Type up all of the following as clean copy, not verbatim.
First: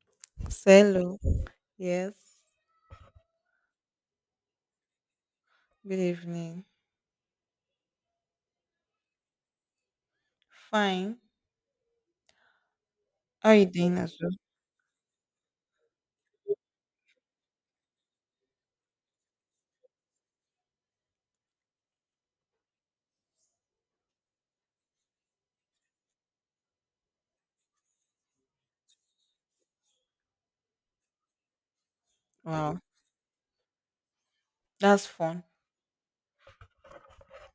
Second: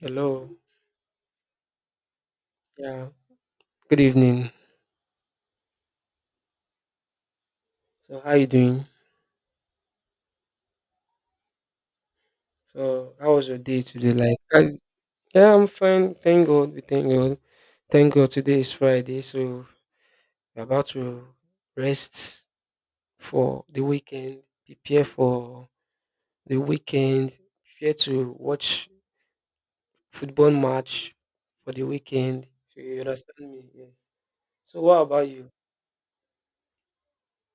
Hello. Hello. Yes. Yeah. Good evening. Good evening. So how you doing? Fine. So how was How are your you day doing today? as well? Yeah, I'm fine. Thank God. We thank God. Thank God. Today is Friday, so we're about to rest for the weekend. Prepare for the weekend. Prepare to watch football match for the weekend. So Wow, you understand me? Yes. So what that's about fun. you?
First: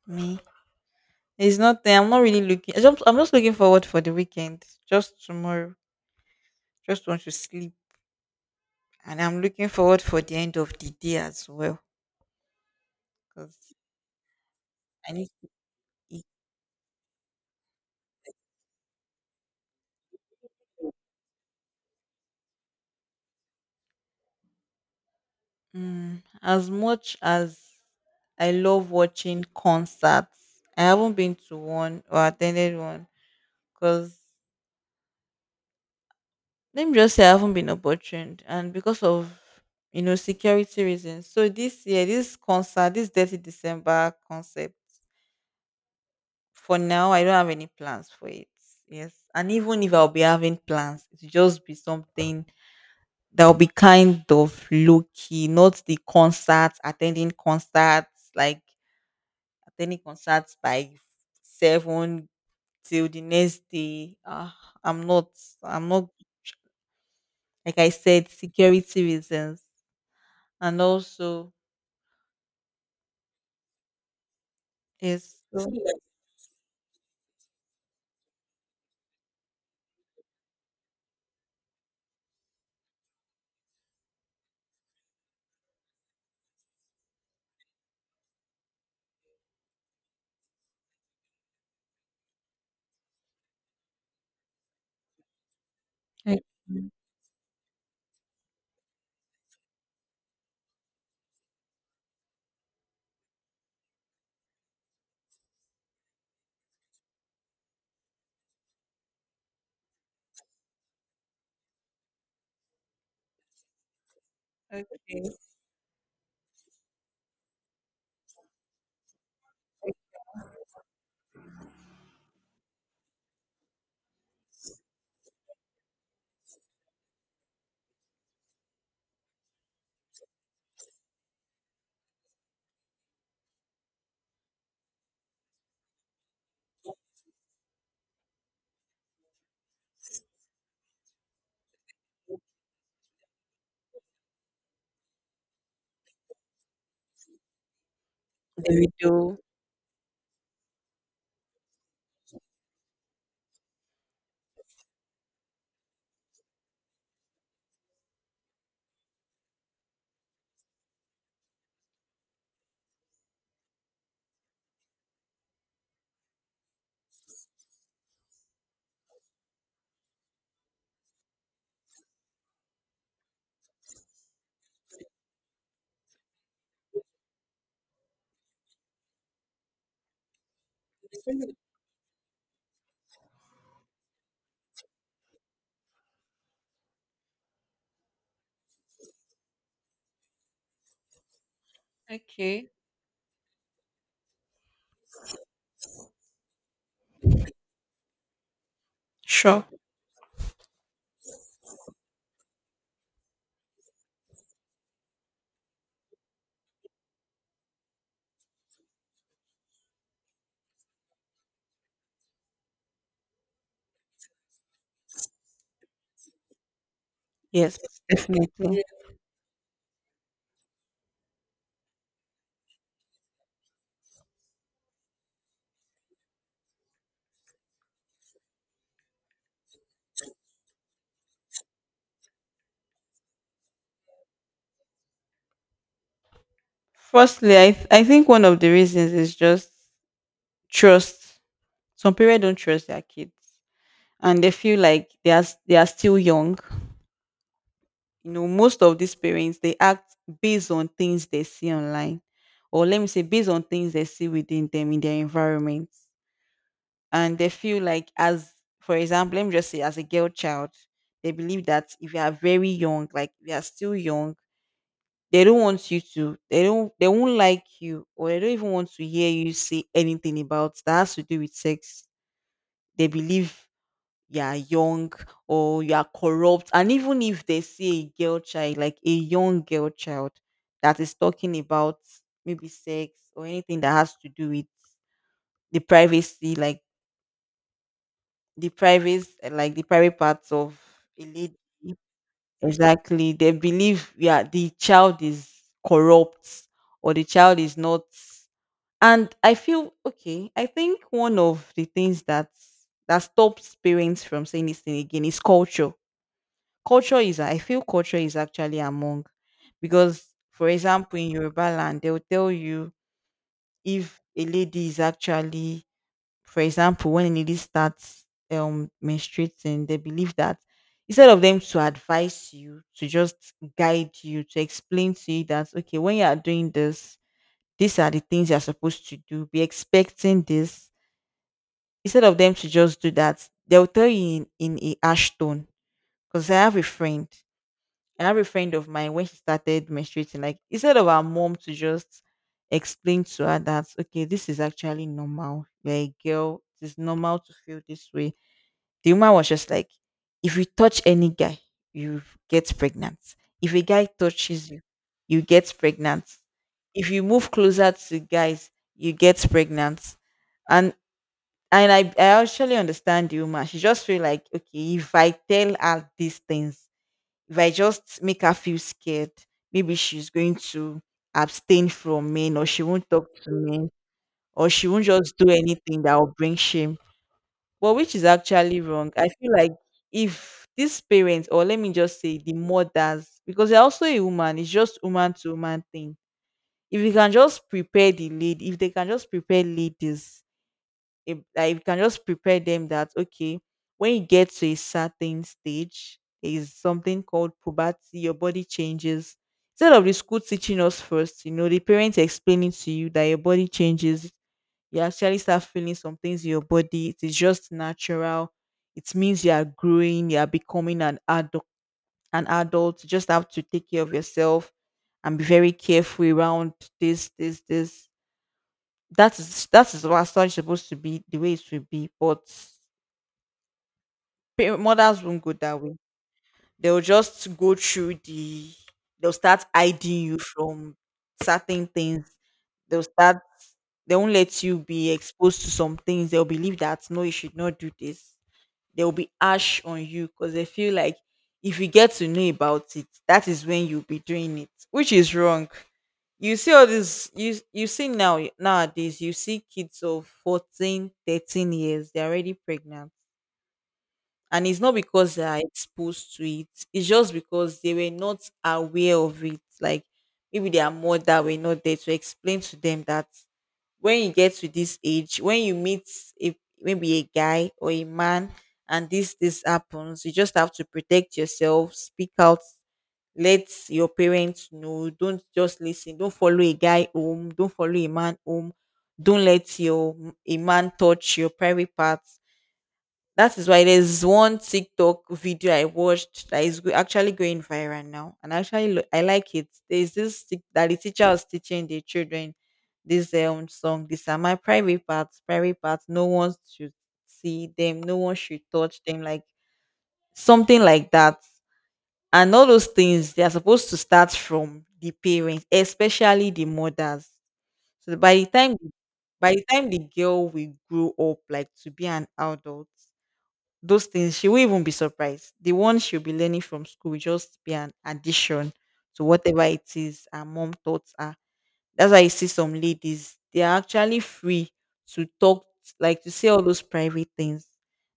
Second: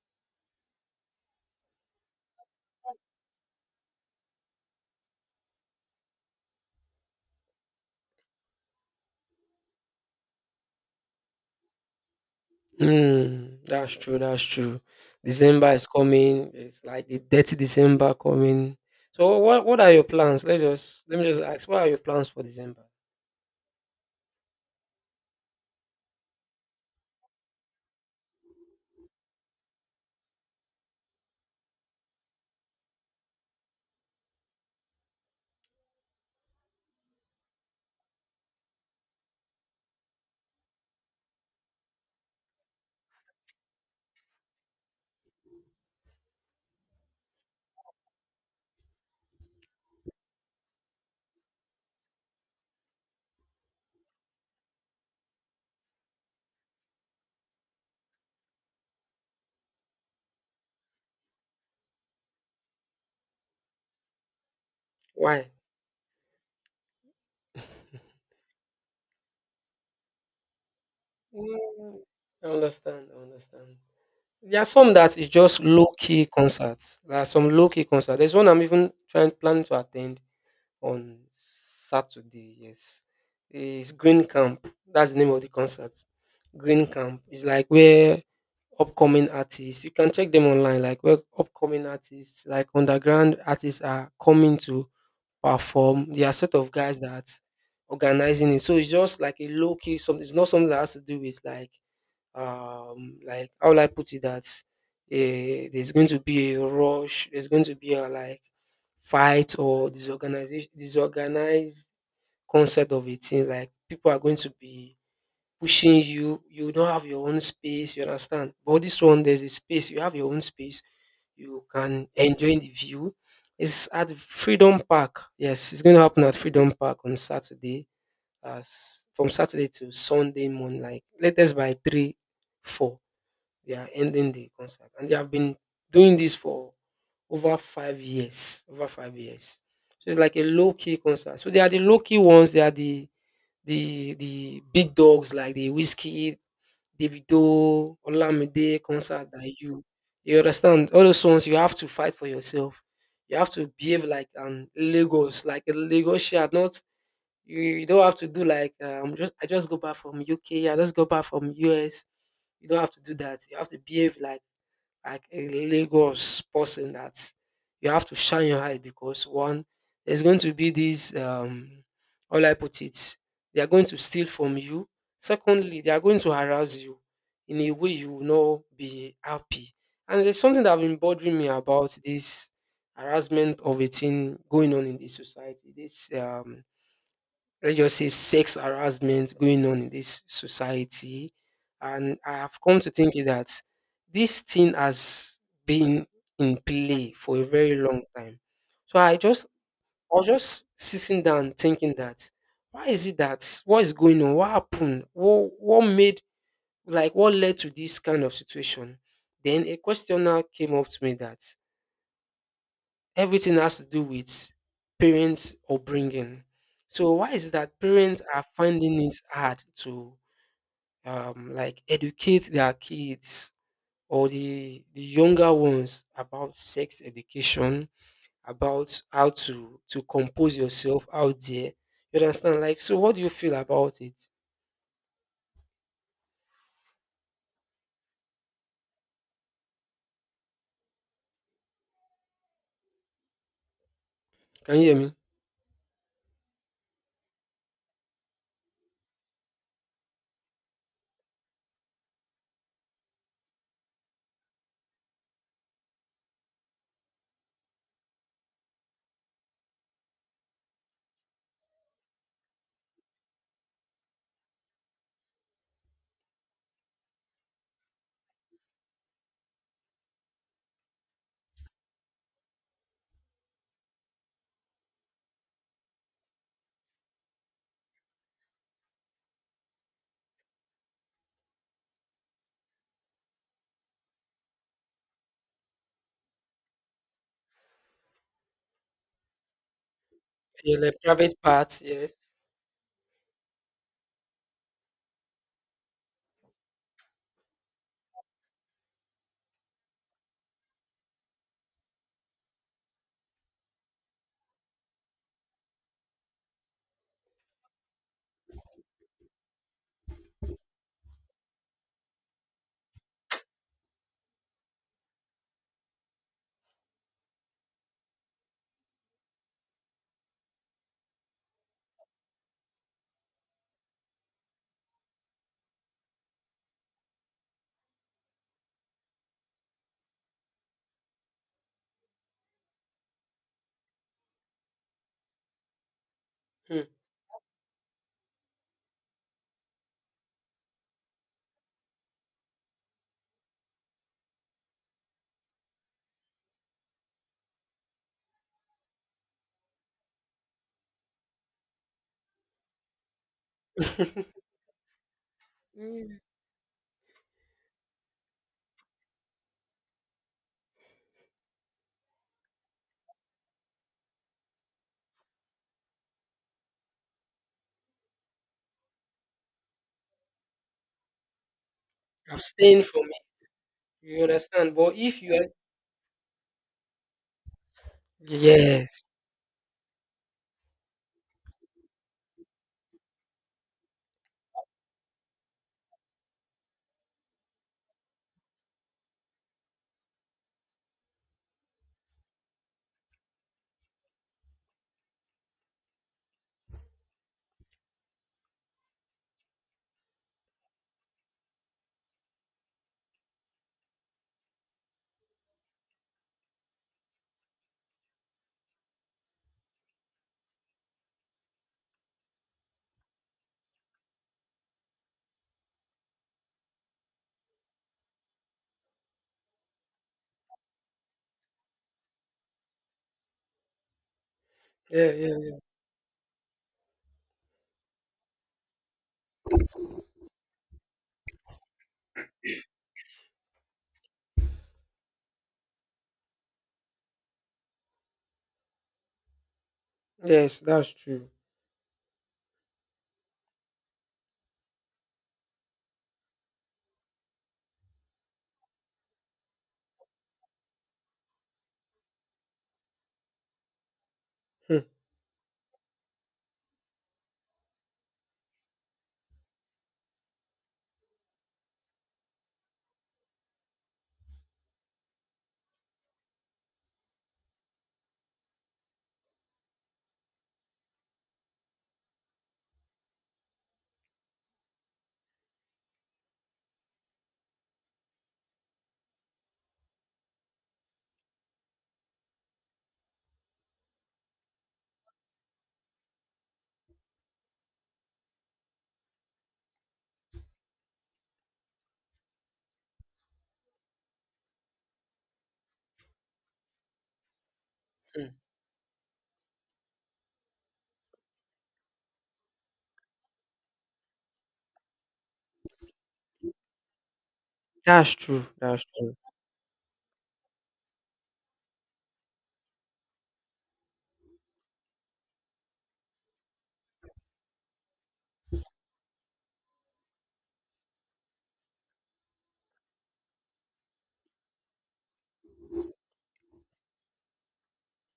Me. It's not. I'm not really looking. I'm just looking forward for the weekend. Just tomorrow. Just want to sleep, and I'm looking forward for the end of the day as well. Mm, Cause that's true, that's true. I need to December is eat. coming. It's like the dirty December coming. So what are your plans? Let's just let me just ask, What are your plans for December? As much as I love watching concerts, I haven't been to one or attended one. Cause let me just say I haven't been opportuned, and because of security reasons. So this year, this concert, this Dirty December concept, for now, I don't have any plans for it. Yes, and even if I'll be having plans, it'll just be something that'll be kind of low key, not the concerts, attending concerts, like attending concerts by seven till the next day. Ah, I'm not, Why? I'm not. Like I said, security reasons. And also Mm, I understand, I understand. There are some that is yes. just So low key concerts. There are some low key concerts. There's one I'm even trying planning to attend on Saturday. Yes, it's Green Camp. That's the name of the concert. Green Camp is like where upcoming artists. You can check them online. Like where upcoming artists, like underground artists, are coming to perform. There are okay, set of guys that organizing it. So it's just like a low key. Something. It's not something that has to do with like how will I put it that eh, there's going to be a rush, there's going to be a like fight or disorganization disorganized concept of a thing. Like people are going to be okay, pushing you, you don't have your own space, you understand? But this one, there's a space, you have your own space, you can enjoy the view. It's at Freedom Park. Yes, it's going to happen at Freedom Park on Saturday, as from Saturday to Sunday morning, like latest by 3 4 they are ending the contract, and they have been doing this for over 5 years. Over 5 years, so it's like a low key concert. So they are the low key ones. They are the big dogs like the Whiskey, Davido, there Olamide we concert go. that you understand. All those ones you have to fight for yourself. You have to behave like an Lagos, like a Lagos shard, not you don't have to do like I'm just, I just go back from UK, I just go back from US. You don't have to do that. You have to behave like a Lagos person that you have to shine your eye because one, there's going to be these how will I put it, they are going to steal from you. Secondly, they are going to harass you in a way you will not be happy. And there's something that have been bothering me about this harassment of a thing going on in this society. This Let's just say sex harassment going on in this society. And I have Okay, come to think that this thing has been in play for a very long time. So I just sure. I was just sitting down thinking that why is it that what is going on? What happened? What made, like what led to this kind of situation? Then a questioner came up to me that everything has to do with parents' upbringing. So why is it that Yes, parents are definitely. Yeah. finding it hard to like educate their kids or the younger ones about sex education, about how to compose yourself out there? You understand? Like, so what do you feel about it? Firstly, I think one of the reasons is just trust. Some parents don't trust their kids, and they Can feel you hear like me? they are still young. You know, most of these parents they act based on things they see online, or let me say based on things they see within them in their environment. And they feel like, as, for example, let me just say, as a girl child, they believe that if you are very young, like you are still young, they don't want you to, they don't, they won't like you, or they don't even want to hear you say anything about that has to do with sex. They believe you are young or you are corrupt. And even if they see a girl child, like a young girl child, that is talking about maybe sex or anything that has to do with the privacy, like the private, like the private parts of Yeah, like a private lady, parts, yes. exactly, they believe, yeah, the child is corrupt or the child is not. And I feel, okay, I think one of the things that stops parents from saying this thing again is culture. Culture is, I feel culture is actually among, because, for example, in Yoruba land they will tell you, if a lady is actually, for example, when a lady starts menstruating, they believe that, instead of them to advise you, to just guide you, to explain to you that okay, when you are doing this, these are the things you are supposed to do. Be expecting this. Instead of them to just do that, they'll tell you in a ash tone. Because I have a Hmm. friend. I have a friend of mine, when she started menstruating, like instead of our mom to just explain to her that okay, this is actually normal. You're a girl, it is normal to feel this way. The woman was just like, if you touch any guy, you get pregnant. If a guy touches you, you get Mm. pregnant. If you move closer to guys, you get pregnant. And and I actually understand the woman. She just feel like, okay, if I tell her these things, if I just make her feel scared, maybe she's going to abstain from men, or Abstain she from won't it. talk to men, You or understand? she But won't if you just are, do anything that will bring shame. Well, which is actually yes, wrong. I feel like, if these parents, or let me just say the mothers, because they're also a woman, it's just woman to woman thing. If you can just prepare the lead, if they can just prepare ladies, if, like, if you can just prepare them that okay, when you get to a certain stage, there is something called puberty, your body changes. Instead of the school teaching us first, you know, the parents explaining to you that your body changes, you actually start feeling some things in your body. It is just natural. It means you are growing, you are becoming an adult, an adult. You just have to take care of yourself and be very careful around this, this, this. That is, that is what such supposed to be the way it should be. But pa- yeah, mothers won't go yeah. that way. They'll just go through the, they'll start hiding you from certain things. They'll start, they won't let you be exposed to some things. They'll believe that no, you should not do this. They'll be ash on you because Yes, they that's feel like true. if you get to know about it, that is when you'll be doing it, which is wrong. You see all this, you see now nowadays you see kids of 14, 13 years, they're already pregnant, and Hmm. it's not because they are exposed to it, it's just because they were not aware of it, like maybe their mother were not there to explain to them that when you get to this age, when you meet a, maybe a guy or a man, and this happens, you just have to protect yourself, speak out, let your parents know. Don't just listen, don't follow a guy home, don't follow a man home, don't let your, a man touch your private parts. That is why there's one TikTok video I watched that is go- actually going viral now, and actually lo- I like it. There's this tic- that the teacher was teaching the children this song. These are my private parts, private parts. No one should see them. No Mm. one should touch them. Like, something like that. And all those things they are supposed to start from the parents, especially the mothers. That's So by true. the time, That's true. by the time the girl will grow up, like to be an adult, those things, she will even be surprised, the one she'll be learning from school will just be an addition to whatever it is her mom taught her. That's why you see some ladies, they are actually free to talk, like to say all those private things,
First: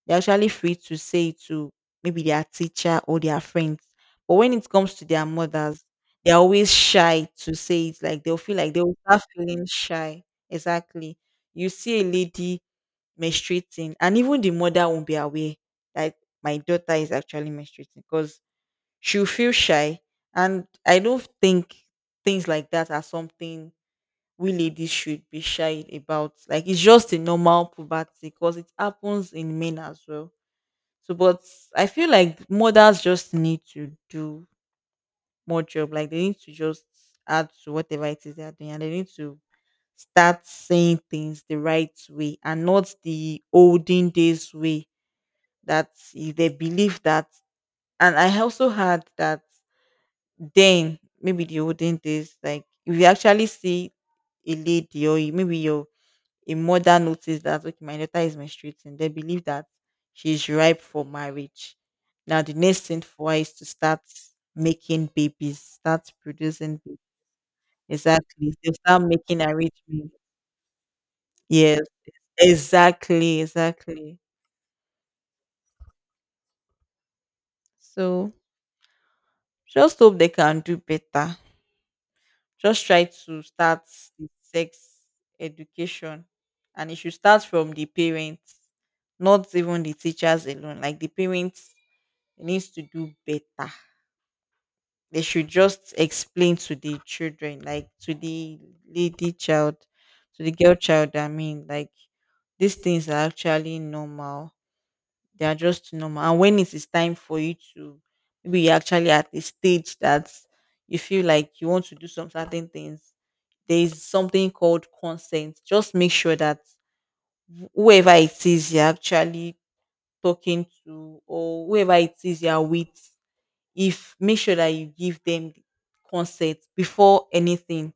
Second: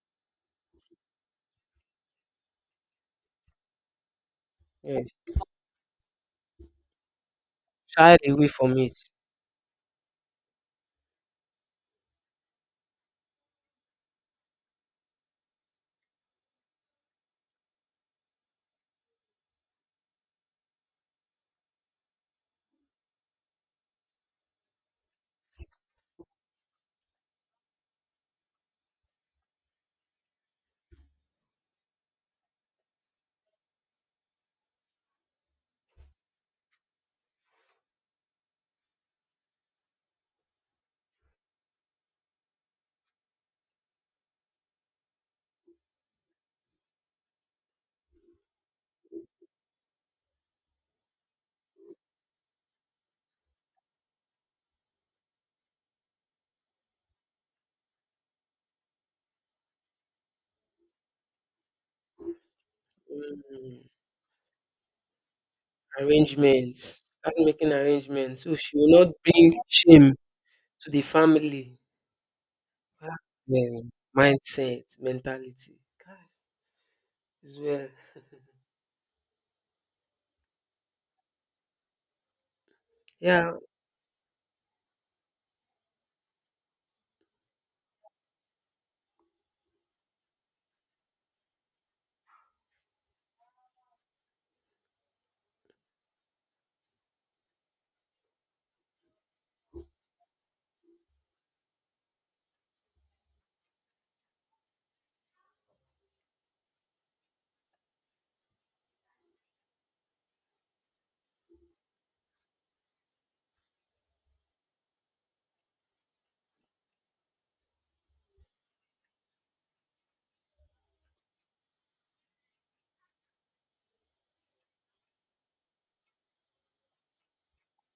they're actually free to say it to maybe their teacher or their friends, but when it comes to Yes. their mothers, they're always shy to say it, Shy like they'll away feel like, from they'll it. start feeling shy. Exactly. You see a lady menstruating and even the mother won't be aware that my daughter is actually menstruating, because she'll feel shy. And I don't think things like that are something we ladies should be shy about, like it's just a normal puberty, because it happens in men as well. So but I feel like mothers just need to do more job, like they need to just add to whatever it is they're doing, and they need to start saying things the right way and not the olden days way. That, I- they believe that, and I also heard that then, maybe the olden days, like if you actually see a lady, or you- maybe your, a mother notice that okay my daughter is menstruating, they believe that she's ripe for marriage. Now the next thing for her is to Mm. start making babies, start producing Arrangements. babies. Start making arrangements. Exactly, So they she will start not making bring shame arrangements. to the family. Yes, Ah, exactly, yeah. exactly. Mindset, mentality. God, it's well. So just hope they can do better. Just try to Yeah. start the sex education, and it should start from the parents, not even the teachers alone. Like the parents needs to do better. They should just explain to the children, like to the lady child, to the girl child. I mean, like, these things are actually normal, they are just normal. And when it is time for you to, maybe you're actually at a stage that you feel like you want to do some certain things, there is something called consent. Just make sure that whoever it is you're actually talking to, or whoever it is you're with, if, make sure that you give them consent before anything.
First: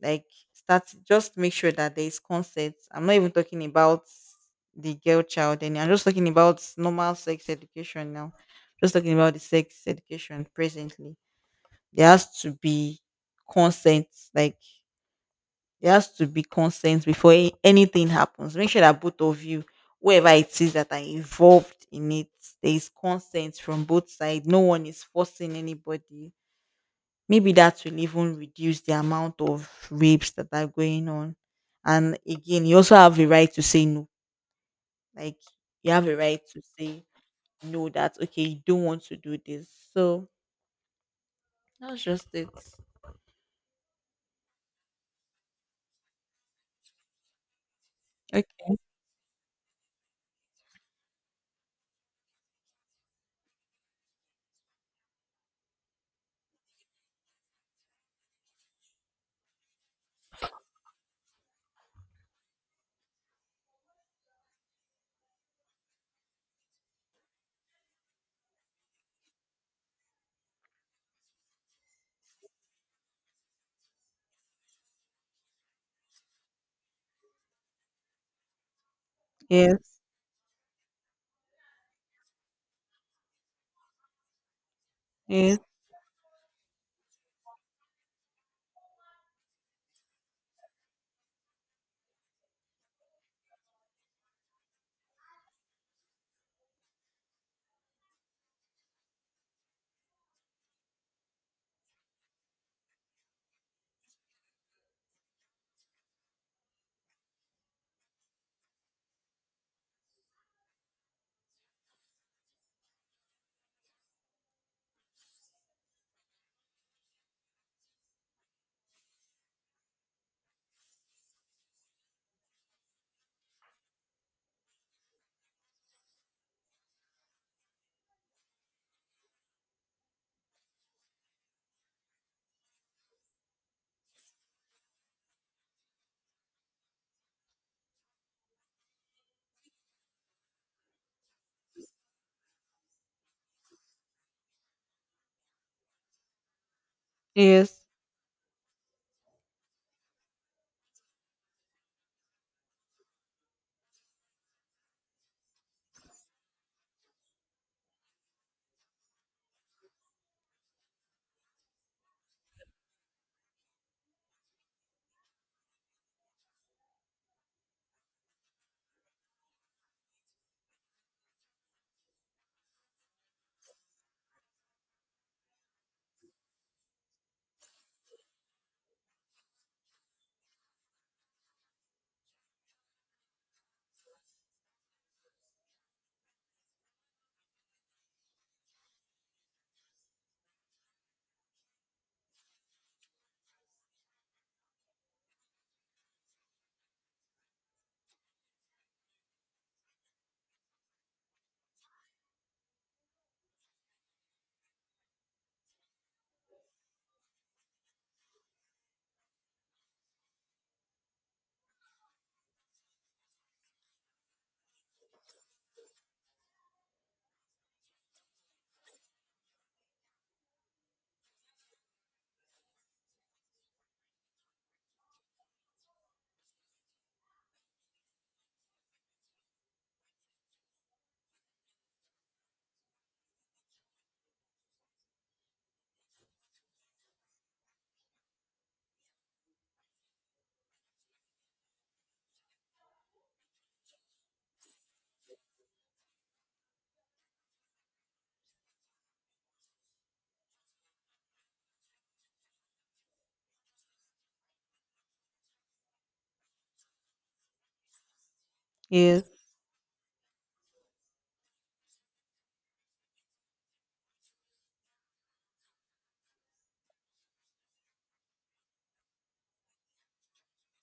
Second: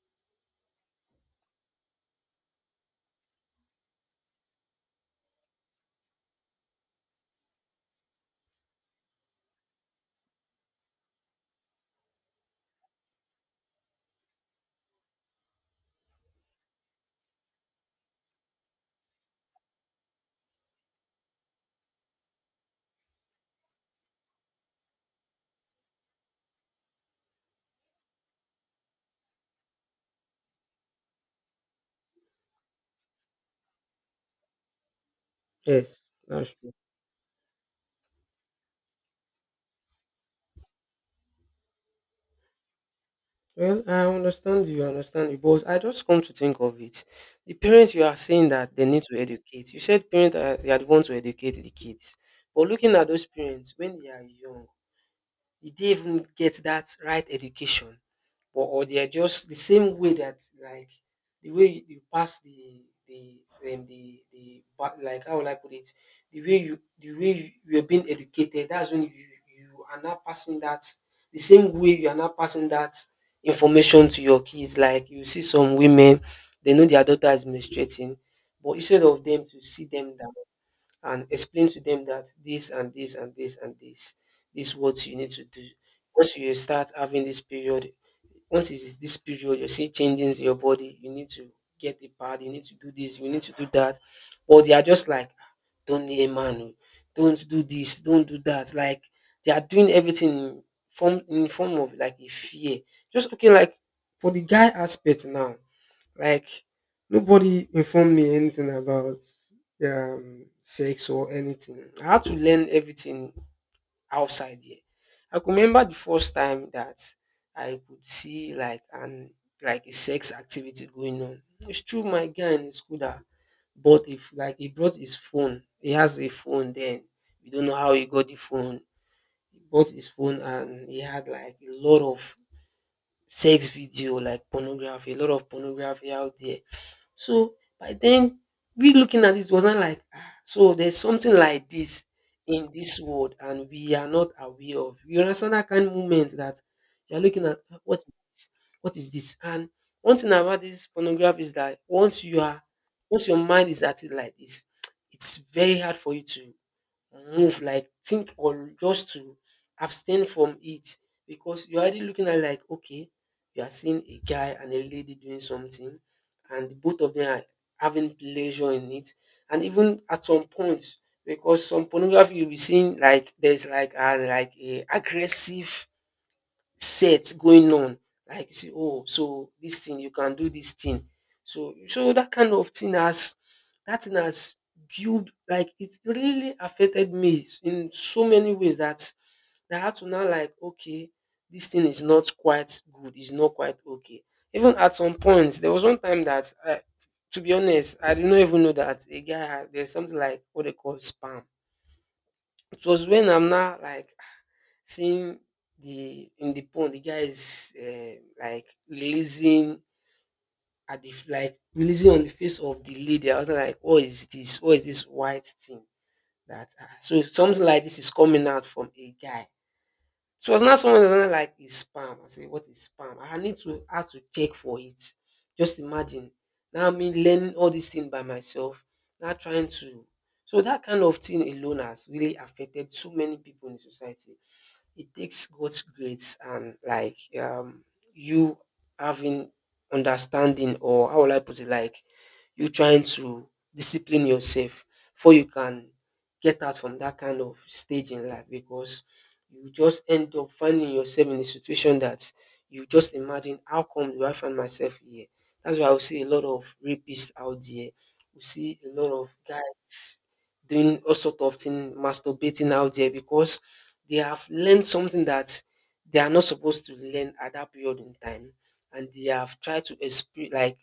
Like, start, just make sure that there is consent. I'm not even talking about the girl child and I'm just talking about normal sex education now. Just talking about the sex education presently. There has to be consent. Like, there has to be consent before a- anything happens. Make sure that both of you, whoever it is that are involved in it, there is consent from both sides. No one is forcing anybody. Maybe that will even reduce the amount of rapes that are going on. And again, you also have a right to say no. Like, you Yes, have a right that's to true. say no, that okay, you don't want to do this. So that's just it. Well, I understand you, but I just come to think of it. The parents you are saying Okay. that they need to educate. You said parents are they are the ones to educate the kids. But looking at those parents when they are young, did not even get that right education, or they are just the same way that like the way you, you pass the the like how will I put it, the way you, you are being educated, that's when you are not passing that, the same way you are not passing that information to your kids. Like you see some women, they know their daughter is menstruating, but instead of them to see Yes. them down and explain to them that this and this and this and this, this is what you need to Yes. do once you start having this period. Once it's this period, you see changes in your body, you need to get the pad, you need to do this, you need to do that. But they are just like, "Ah, don't need a man, oh, don't do this, don't do that." Like they are doing everything in form of like a fear. Just okay, like for the guy aspect now, like nobody informed me anything about sex or anything. I had to learn everything outside here. I could remember the first time that I could see like an like a sex activity going on. It's true, my guy in his school that bought if like he brought his phone. He has a phone then. We don't know how he got the phone. He bought his phone and he had like a lot of sex video, like pornography, a lot of pornography out there. So by then, we looking at it was not like, ah, so there's something like this in this world and we are not aware of. You understand that kind of moment that you're looking at, "Ah, Yes. what is this? What is this?" And one thing about this pornography is that once your mind is at it like this, it's very hard for you to move, like think or just to abstain from it, because you're already looking at like, okay, you are seeing a guy and a lady doing something, and both of them are having pleasure in it. And even at some point, because some pornography you'll be seeing like there's like a aggressive set going on. Like you say, oh, so this thing, you can do this thing. So that kind of thing has that thing has built, like it really affected me in so many ways that I had to now like okay, this thing is not quite good, it's not quite okay. Even at some points, there was one time that to be honest, I did not even know that a guy had, there's something like what they call spam. It was when I'm now like seeing the in the pond, the guy is like releasing at the like releasing on the face of the lady. I was like, what is this? What is this white thing? That ah, so if something like this is coming out from a guy. So it was not someone, that was not like is spam. I say, what is spam? I had to check for it. Just imagine. Now me learning all these things by myself. Now trying to So that kind of thing alone has really affected so many people in the society. It takes both grades and you having understanding, or how will I put it, like you trying to discipline yourself before you can get out from that kind of stage in life, because you just end up finding yourself in a situation that you just imagine, how come do I find myself here? That's why I will see a lot of rapists out there. You see a lot Yes. of guys doing all sort of thing, masturbating out there because they have learned something that they are not supposed to learn at that period in time, and they have tried to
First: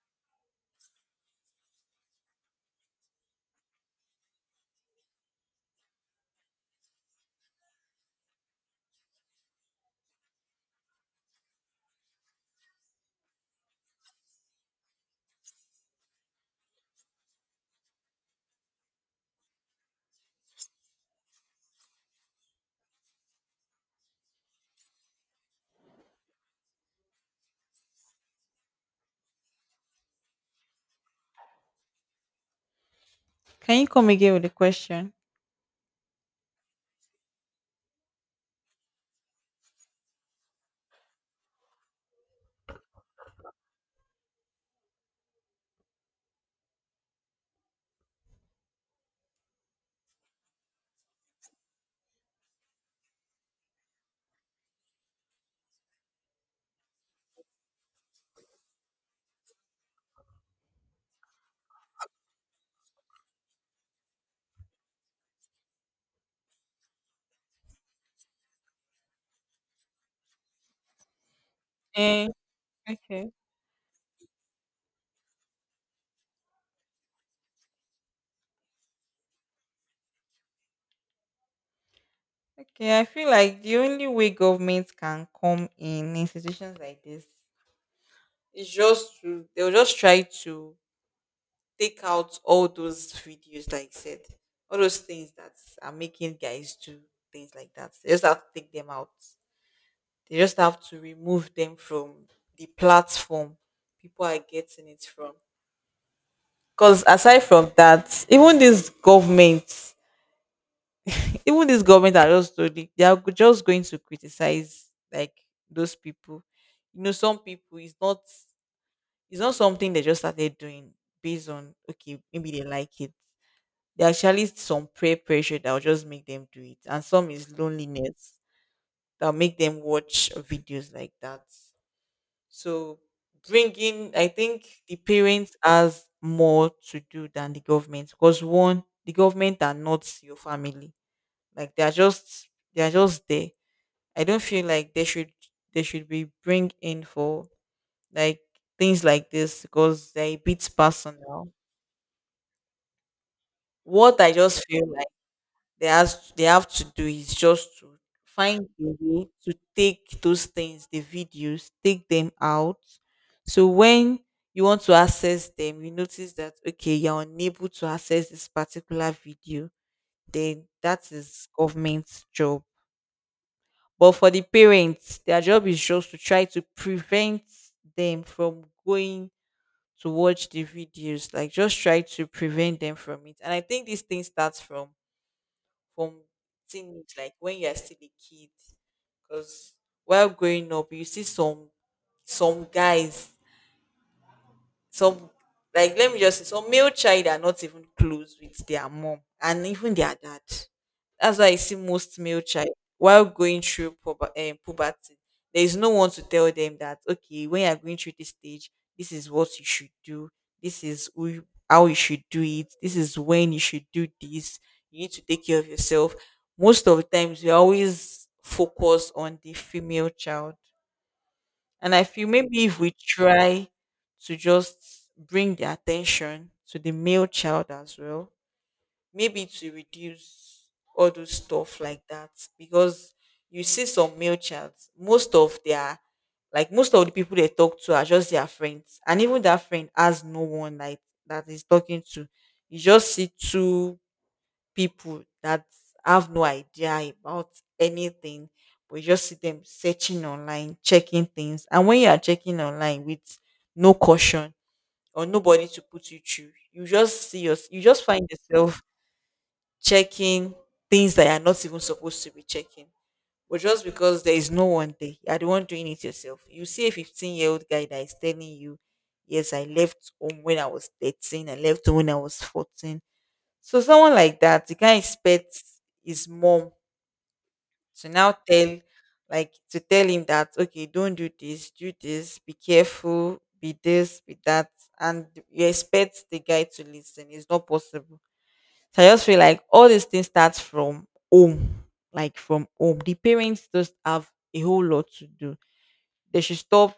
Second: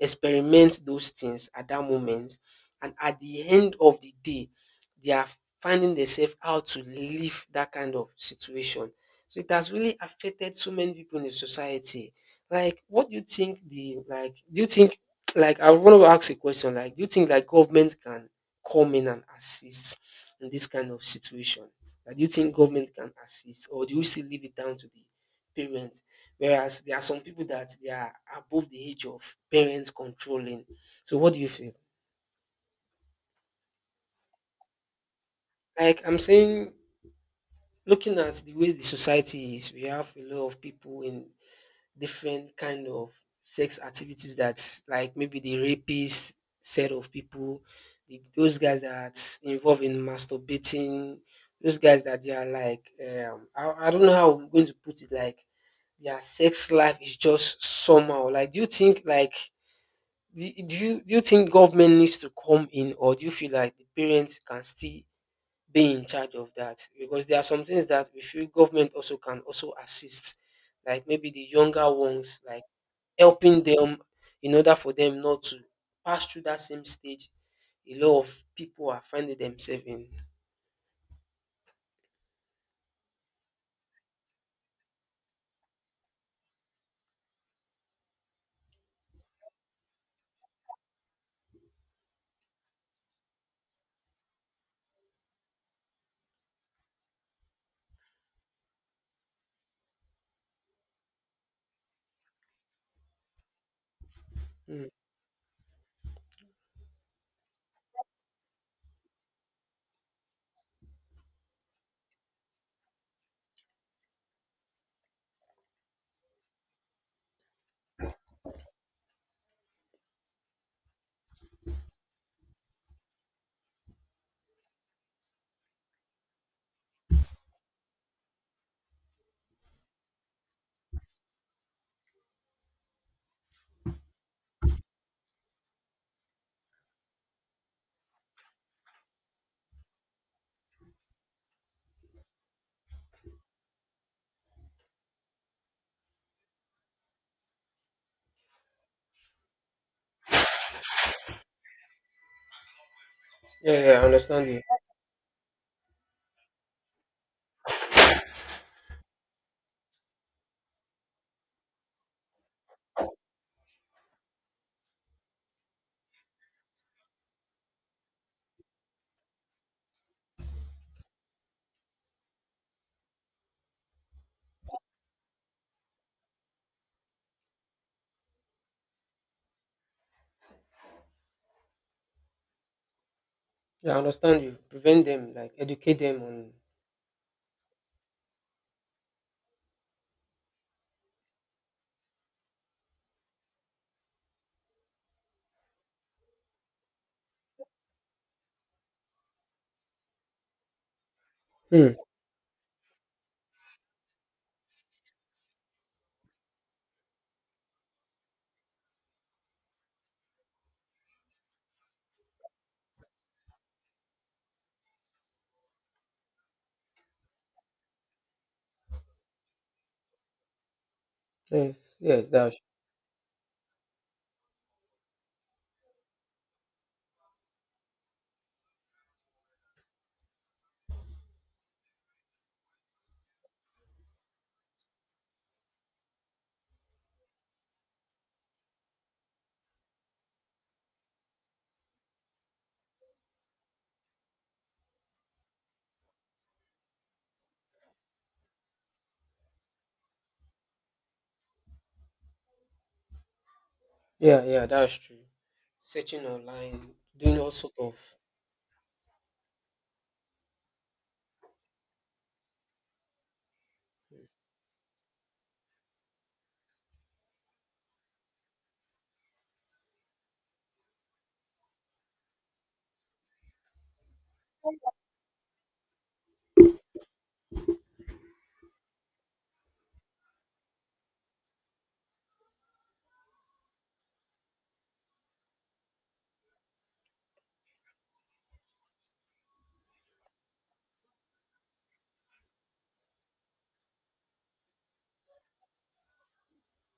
experiment those things at that moment, and at the end of the day, they are finding themselves how to leave that kind of situation. So it has really affected so many people in the society. Like, what do you think the like? Do you think like I want to ask a question? Like, do you think like government can come in and assist in this kind of situation? Like, do you think government can assist, or do you still leave it down to the parents? Whereas there are some people that they are above the age of parents controlling. So, what do you feel? Can you come again with the question? Like I'm saying, looking at the way the society is, we have a lot of people in different kind of sex activities that like maybe the rapist set of people, those guys that involved in masturbating, those guys that they are like I don't know how I'm going to put it, like their sex life is just somehow. Like do you think like do, do you think government needs to come in, or do you feel like the parents can still be in charge of that? Because there are some things that we feel government also can also assist, like maybe the younger Eh, ones, like okay. helping them in order for them not to pass through that same stage a lot of people are finding themselves in. Okay. I feel like the only way governments can come in institutions like this is just to, they'll just try to take out all those videos, like I said, all those things that are making guys do things like that. They just have to take them out. They just have to remove them from the platform people are getting Mm. it from. Because aside from that, even these governments, even these government are just doing, they are just going to criticize like those people. Some people it's not something they just started doing based on okay, maybe they like it. There are actually some peer pressure that will just make them do it, and some is loneliness that will make them watch videos like that. So bringing, I think the parents has more to do than the government because one, the government are not your family. Like they are just there. I don't feel like they should be bring in for like things like this because they're a bit personal. Yeah, yeah, I What I understand you. just feel they have to do is just to find a way to take those things, the videos, take them out. So when you want to access them, you notice that okay, you're unable to access this particular video, then that is government's job. But for the parents, their job is just to try to prevent them from going to watch the videos, like just try to prevent them from it. And I think Yeah, I this thing understand you. starts from Prevent them, like educate from them on. teenage, like when you are still a kid. Because while growing up, you see some guys some like let me just say some male child are not even close with their mom and even their dad. That's why I see Hmm. most male child while going through puberty. There is no one to tell them that okay, when you are going through this stage, this is what you should do. This is how you should do it. This is when you should do this. You need to take care of yourself. Most of the times, we always focus on the female child, and Yes, I yes, feel that's maybe if we try to just bring the attention to the male child as well, maybe to reduce all those stuff like that. Because you see some male child, most of their like most of the people they talk to are just their friends. And even that friend has no one like that is talking to. You just see two people that have no idea about anything, but you just see them searching online, checking things. And when you are checking online with no yeah, caution yeah, that's true. or nobody to put Searching you through, online, doing all sort you of just find yourself checking things that you are not even supposed to be checking. But just because there is no one there, you are the one doing it yourself. You see a 15-year-old guy that is telling you, yes, I left home when I was 13, I left home when I was 14. So someone like that, you can't expect his mom to now tell, like, to tell him that, okay, don't do this, be careful, be this, be that, and you expect the guy to listen. It's not possible. So I just feel like all these things start from home, like from home. The parents just have a whole lot to do. They should stop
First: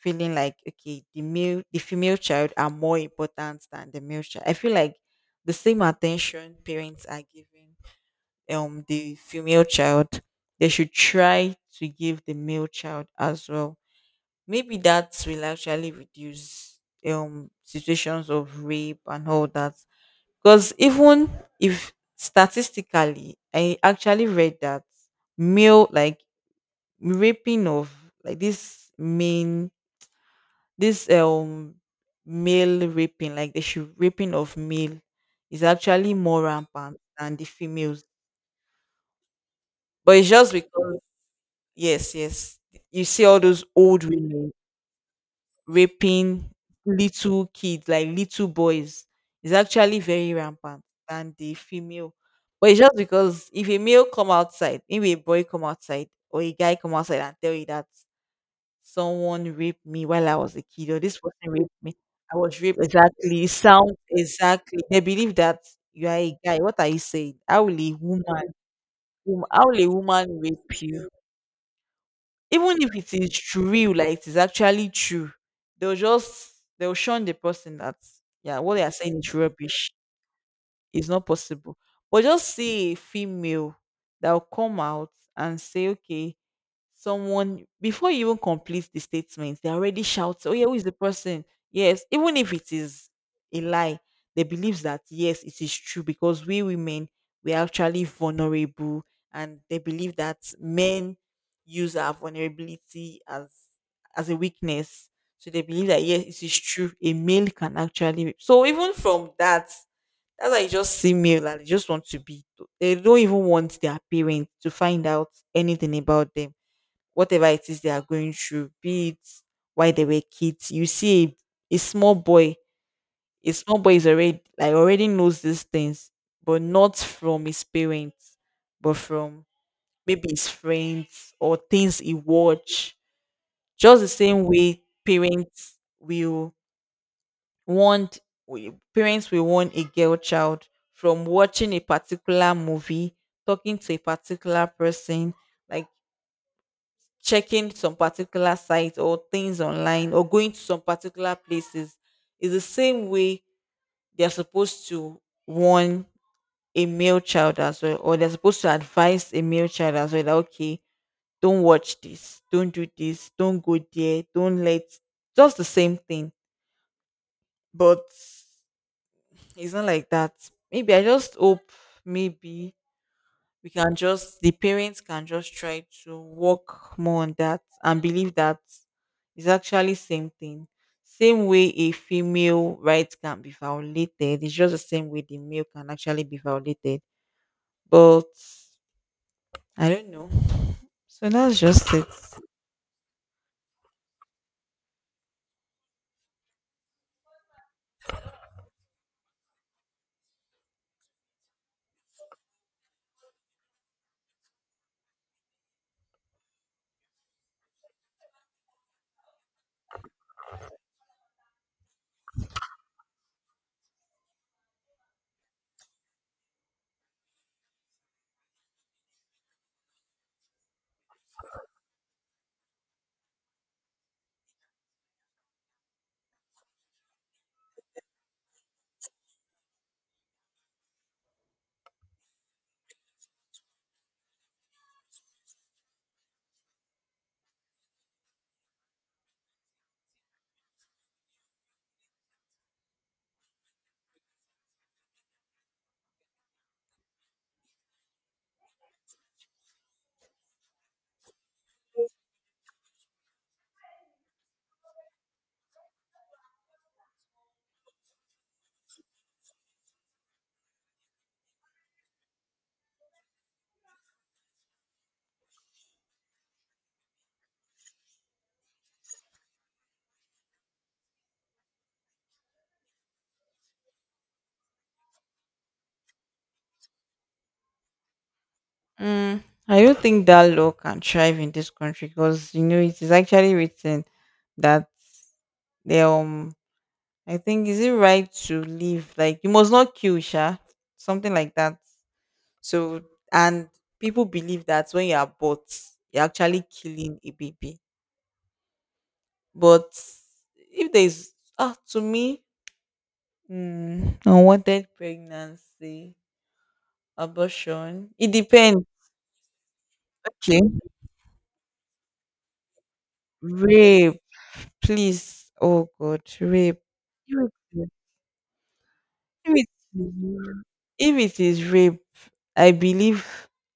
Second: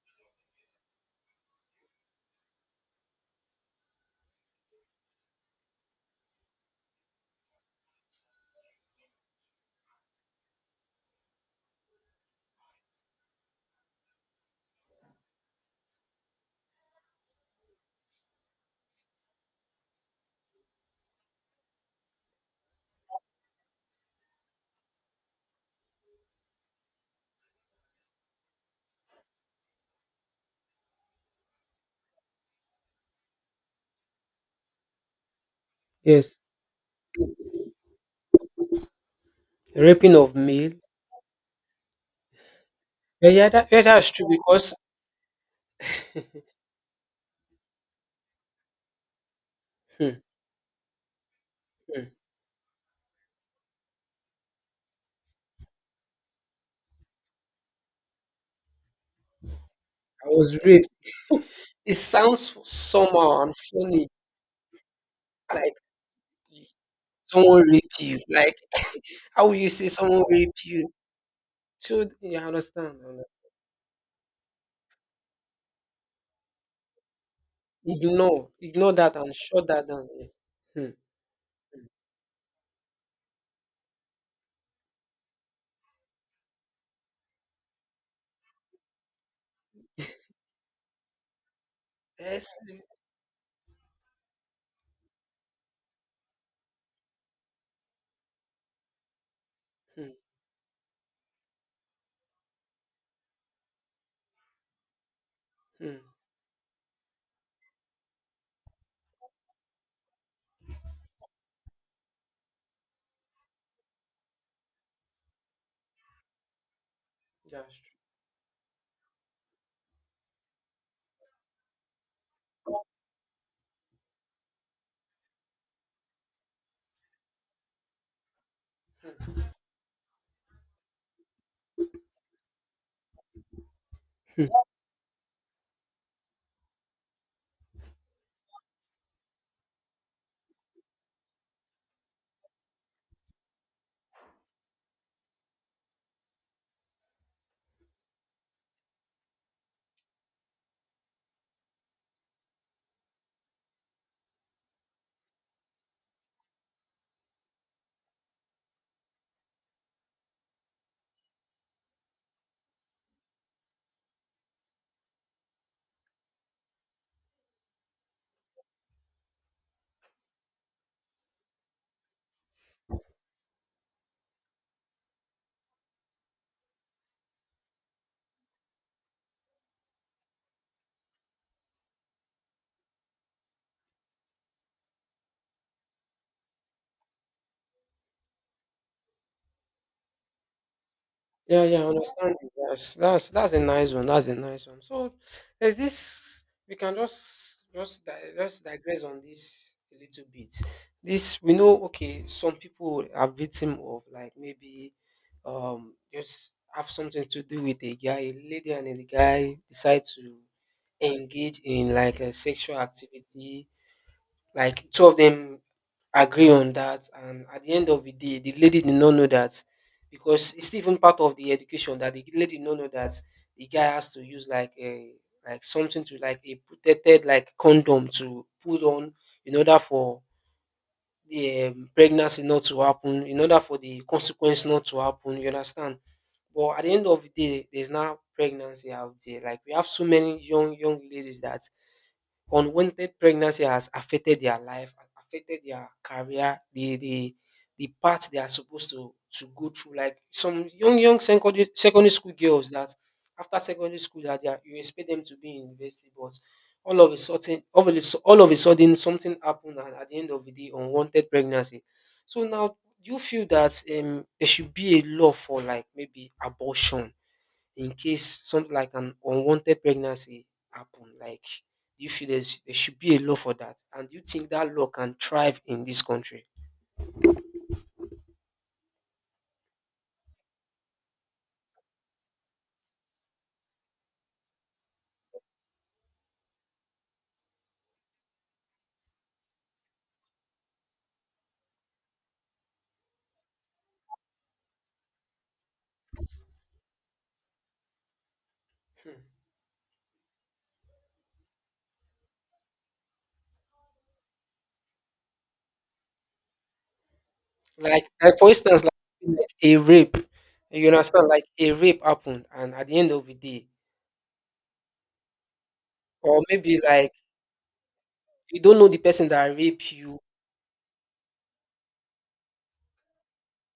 feeling like okay, the female child are more important than the male child. I feel like the same attention parents are giving the female child, they should try to give the male child as well. Maybe that will actually reduce situations of rape and all that. Because even if statistically, I actually read that male like raping of like this main this male raping, like the should raping of male, is actually yes, more rampant than the females. raping But it's of just mail. because yes, yes, you see Yeah, all yeah, those that, yeah, old that's true women because raping little kids, like little boys. It's actually Hmm, very rampant than the hmm. female. But it's just because if a male come outside, if a boy come outside or a guy come outside and tell you that someone raped me while I I was was a kid, raped. or this person raped me. It I sounds was raped. Exactly. somehow It and sounds funny, exactly. They believe that like you are a guy. What are you saying? someone How will a raped you, woman, like. How will how you will a say someone woman rape rape you? you? So you Even if understand? I it understand. is true, like it is actually true, they'll just they'll shun the person that Ignore, yeah, what they are ignore that saying and is shut that rubbish. down. Yes. Hmm. It's not possible. But just see a female that will come out and say, okay, someone, before you even complete the statement, they already shout, "Oh yeah, who is the person?" Yes, even if Yes. it is a lie, they believes that yes, it is true because we women we are actually vulnerable, and they Hmm. believe that men use our vulnerability as a weakness. So they believe Hmm. that yes, it is true. A male can actually, so even from that, that's why you just see male and they just want to be. They don't even want their parents to find out anything about them whatever it That's is they are going through, be it why they were kids. You see a small boy, a small boy is already like already knows these things, but not from his parents, but from maybe his friends or things he watch. Just the same true. way parents will want parents will want a girl child from watching a particular movie, talking to a particular person, like checking some particular sites or things online or going to some particular places is the same way they're supposed to warn a male child as well, or they're supposed to advise a male child as well that okay, don't watch this, don't do this, don't go there, don't let, just the same thing. But it's not like that. Maybe I just hope maybe we can just the parents can just try to work more on that and believe that it's actually same thing, same way a female right can be violated, it's just the same way the male can actually be violated. But I don't know, so that's Yeah, yeah, I just it. understand you. Yes, that's a nice one. That's a nice one. So there's this, we can just digress on this a little bit. This we know, okay, some people are victim of, like, maybe just have something to do with a guy. A lady and a guy decide to engage in like a sexual activity, like two of them agree on that, and at the end of the day the lady did not know that, because it's even part of the education that the lady did not know that the guy has to use like a, like something to, like a protected, like condom to put on, in order for the pregnancy not to happen, in order for the consequence not to happen, you understand? But at the end of the day there's now pregnancy out there. Like, we have so many young young ladies that unwanted pregnancy has affected their life, has affected their career, the the path they are supposed to go through. Like some young young secondary secondary school girls that after secondary school that they are, you expect them to be in university, but all of a sudden, all of a sudden, something happened, and at the end of the day, unwanted pregnancy. So now, do you feel that there should be a law for like maybe abortion? In case something like an unwanted pregnancy happen, like do you feel there should be a law for that, and do you think that law can thrive in this country? Mm, I don't think that law can thrive in this country because you know it is actually written that they, um I think is it right to live like you must not kill sha, something like that. So, and people believe that when you are bought, you're actually killing a baby. Hmm. But if there is, ah, to me, unwanted pregnancy, like, abortion, it like for instance, depends. Like a rape, Okay. you understand? Like a rape happened, and at the end of the day, Rape, please. Oh, God, or maybe rape. like you don't know the person that If it raped if you. it is if it is rape, I believe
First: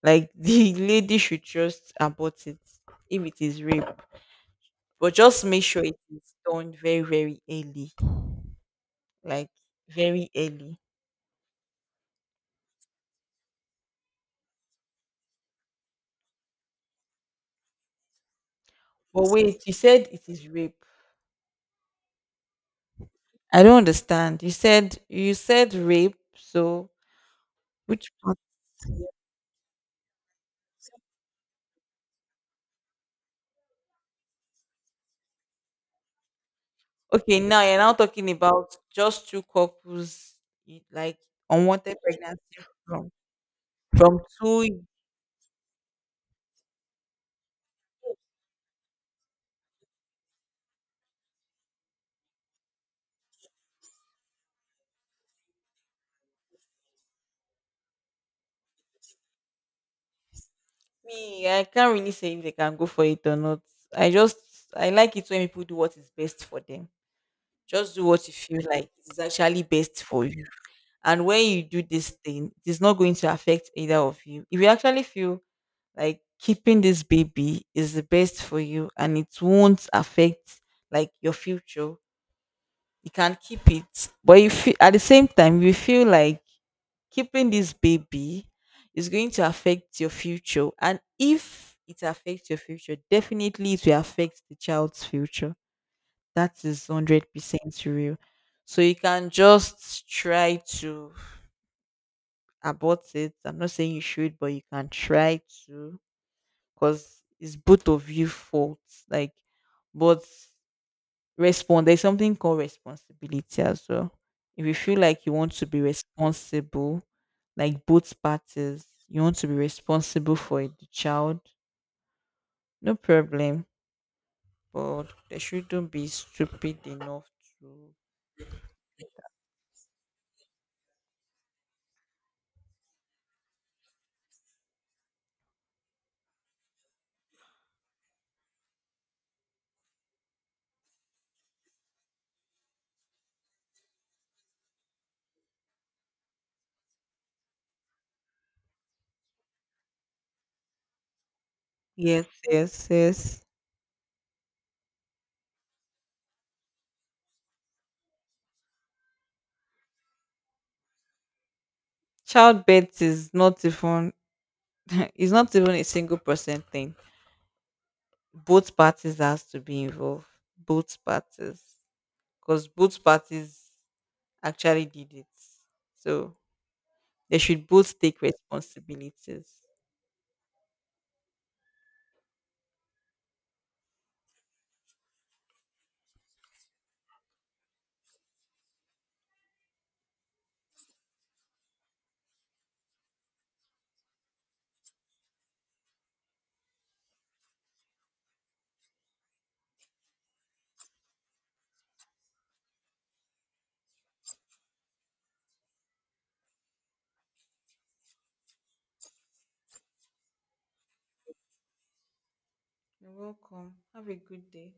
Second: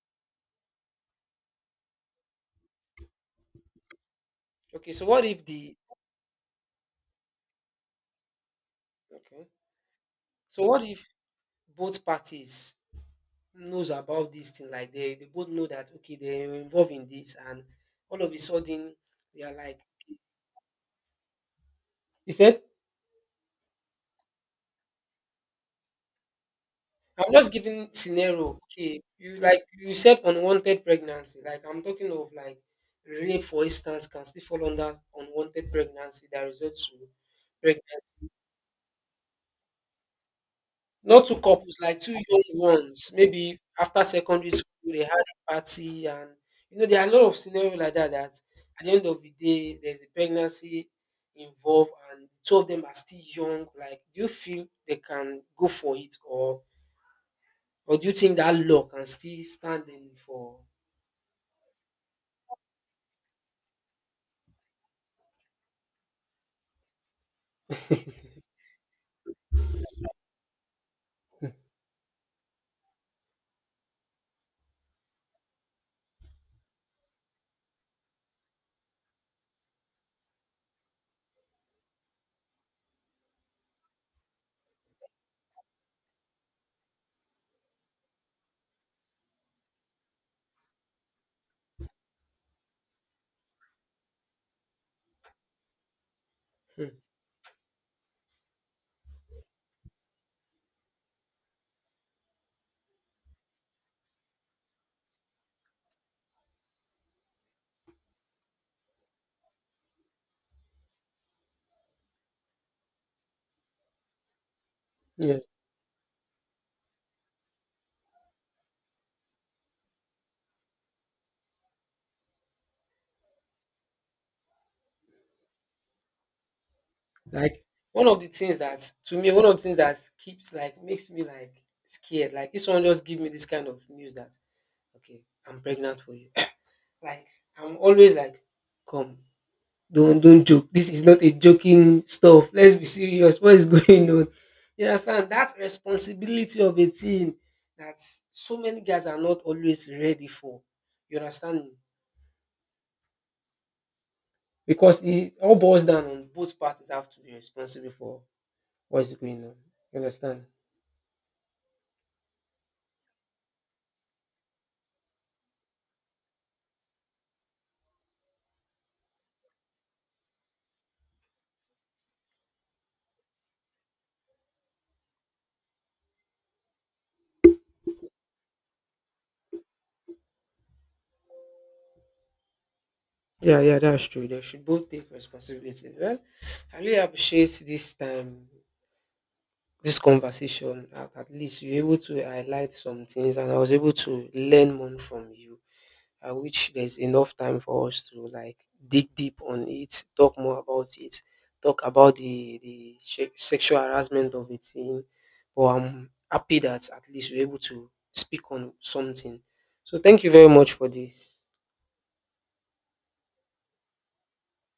like the lady should just abort it if it is rape. Okay, so But what if just make the sure it is done very, very early. okay Like very so early. what if both parties knows about this thing? Like, they both know that okay they're involved in this, and all of a sudden But they are wait, you like said it is rape. You said I don't understand. You said rape, so I'm just giving which part? scenario. Okay, you like you said unwanted pregnancy. Like I'm talking of like rape, for instance, can still fall under unwanted pregnancy that results to Okay, now you're now pregnancy. talking about just two couples, like Not two couples, unwanted like two young pregnancy ones. from Maybe after from secondary two school, they had a party, and you know there are a lot of scenario like that. That at the end of the day, there's a pregnancy involved, and two of them are still young. Like, do you feel they can go for it, or do you think that law can still stand in for me. I can't really say if they can go for it or not. I just, I like it when people do what is best for them. Just do what you feel like is actually best for you. And when you do this thing, it is not going to affect either of you. If you actually feel like keeping this baby is the best for you and it won't affect like your future, you can keep it. But if feel, at the same time you feel like keeping this baby is going to affect your future, and if it affects your future, definitely it will affect the child's future. That is Hmm. 100% real. So you can just try to about it. I'm not saying you should, but you can try to, because it's both of you faults. Like, but respond. There's something called responsibility as well. If you feel like you Yes. want to be responsible, like both parties, you want to be responsible for the child, no problem. But they shouldn't be stupid enough Like to. one of the things that to me, one of the things that keeps like makes me like scared. Like this one just give me this kind of news that okay, I'm pregnant for you. Like I'm always like, come, don't joke. This is not a joking stuff. Let's be serious. What is going on? You understand that responsibility of a teen that so many guys are not always ready for. You understand me? Yes, yes, yes. Because it all boils down on both parties have to be responsible for what is going on. You understand? Childbirth is not even it's not even a single person thing. Both parties has to be involved, both parties because both parties actually did it, so they should both take responsibilities. Yeah, yeah, that's true. They should both take responsibility. Well, I really appreciate this time, this conversation. At least you're able to highlight some things, and I was able to learn more from you. I wish there's enough time for us to like dig deep on it, talk more about it, talk about the sexual harassment of it. In, but I'm happy that at least we're able to speak on something. So thank you very much for this. You're welcome, have a good day.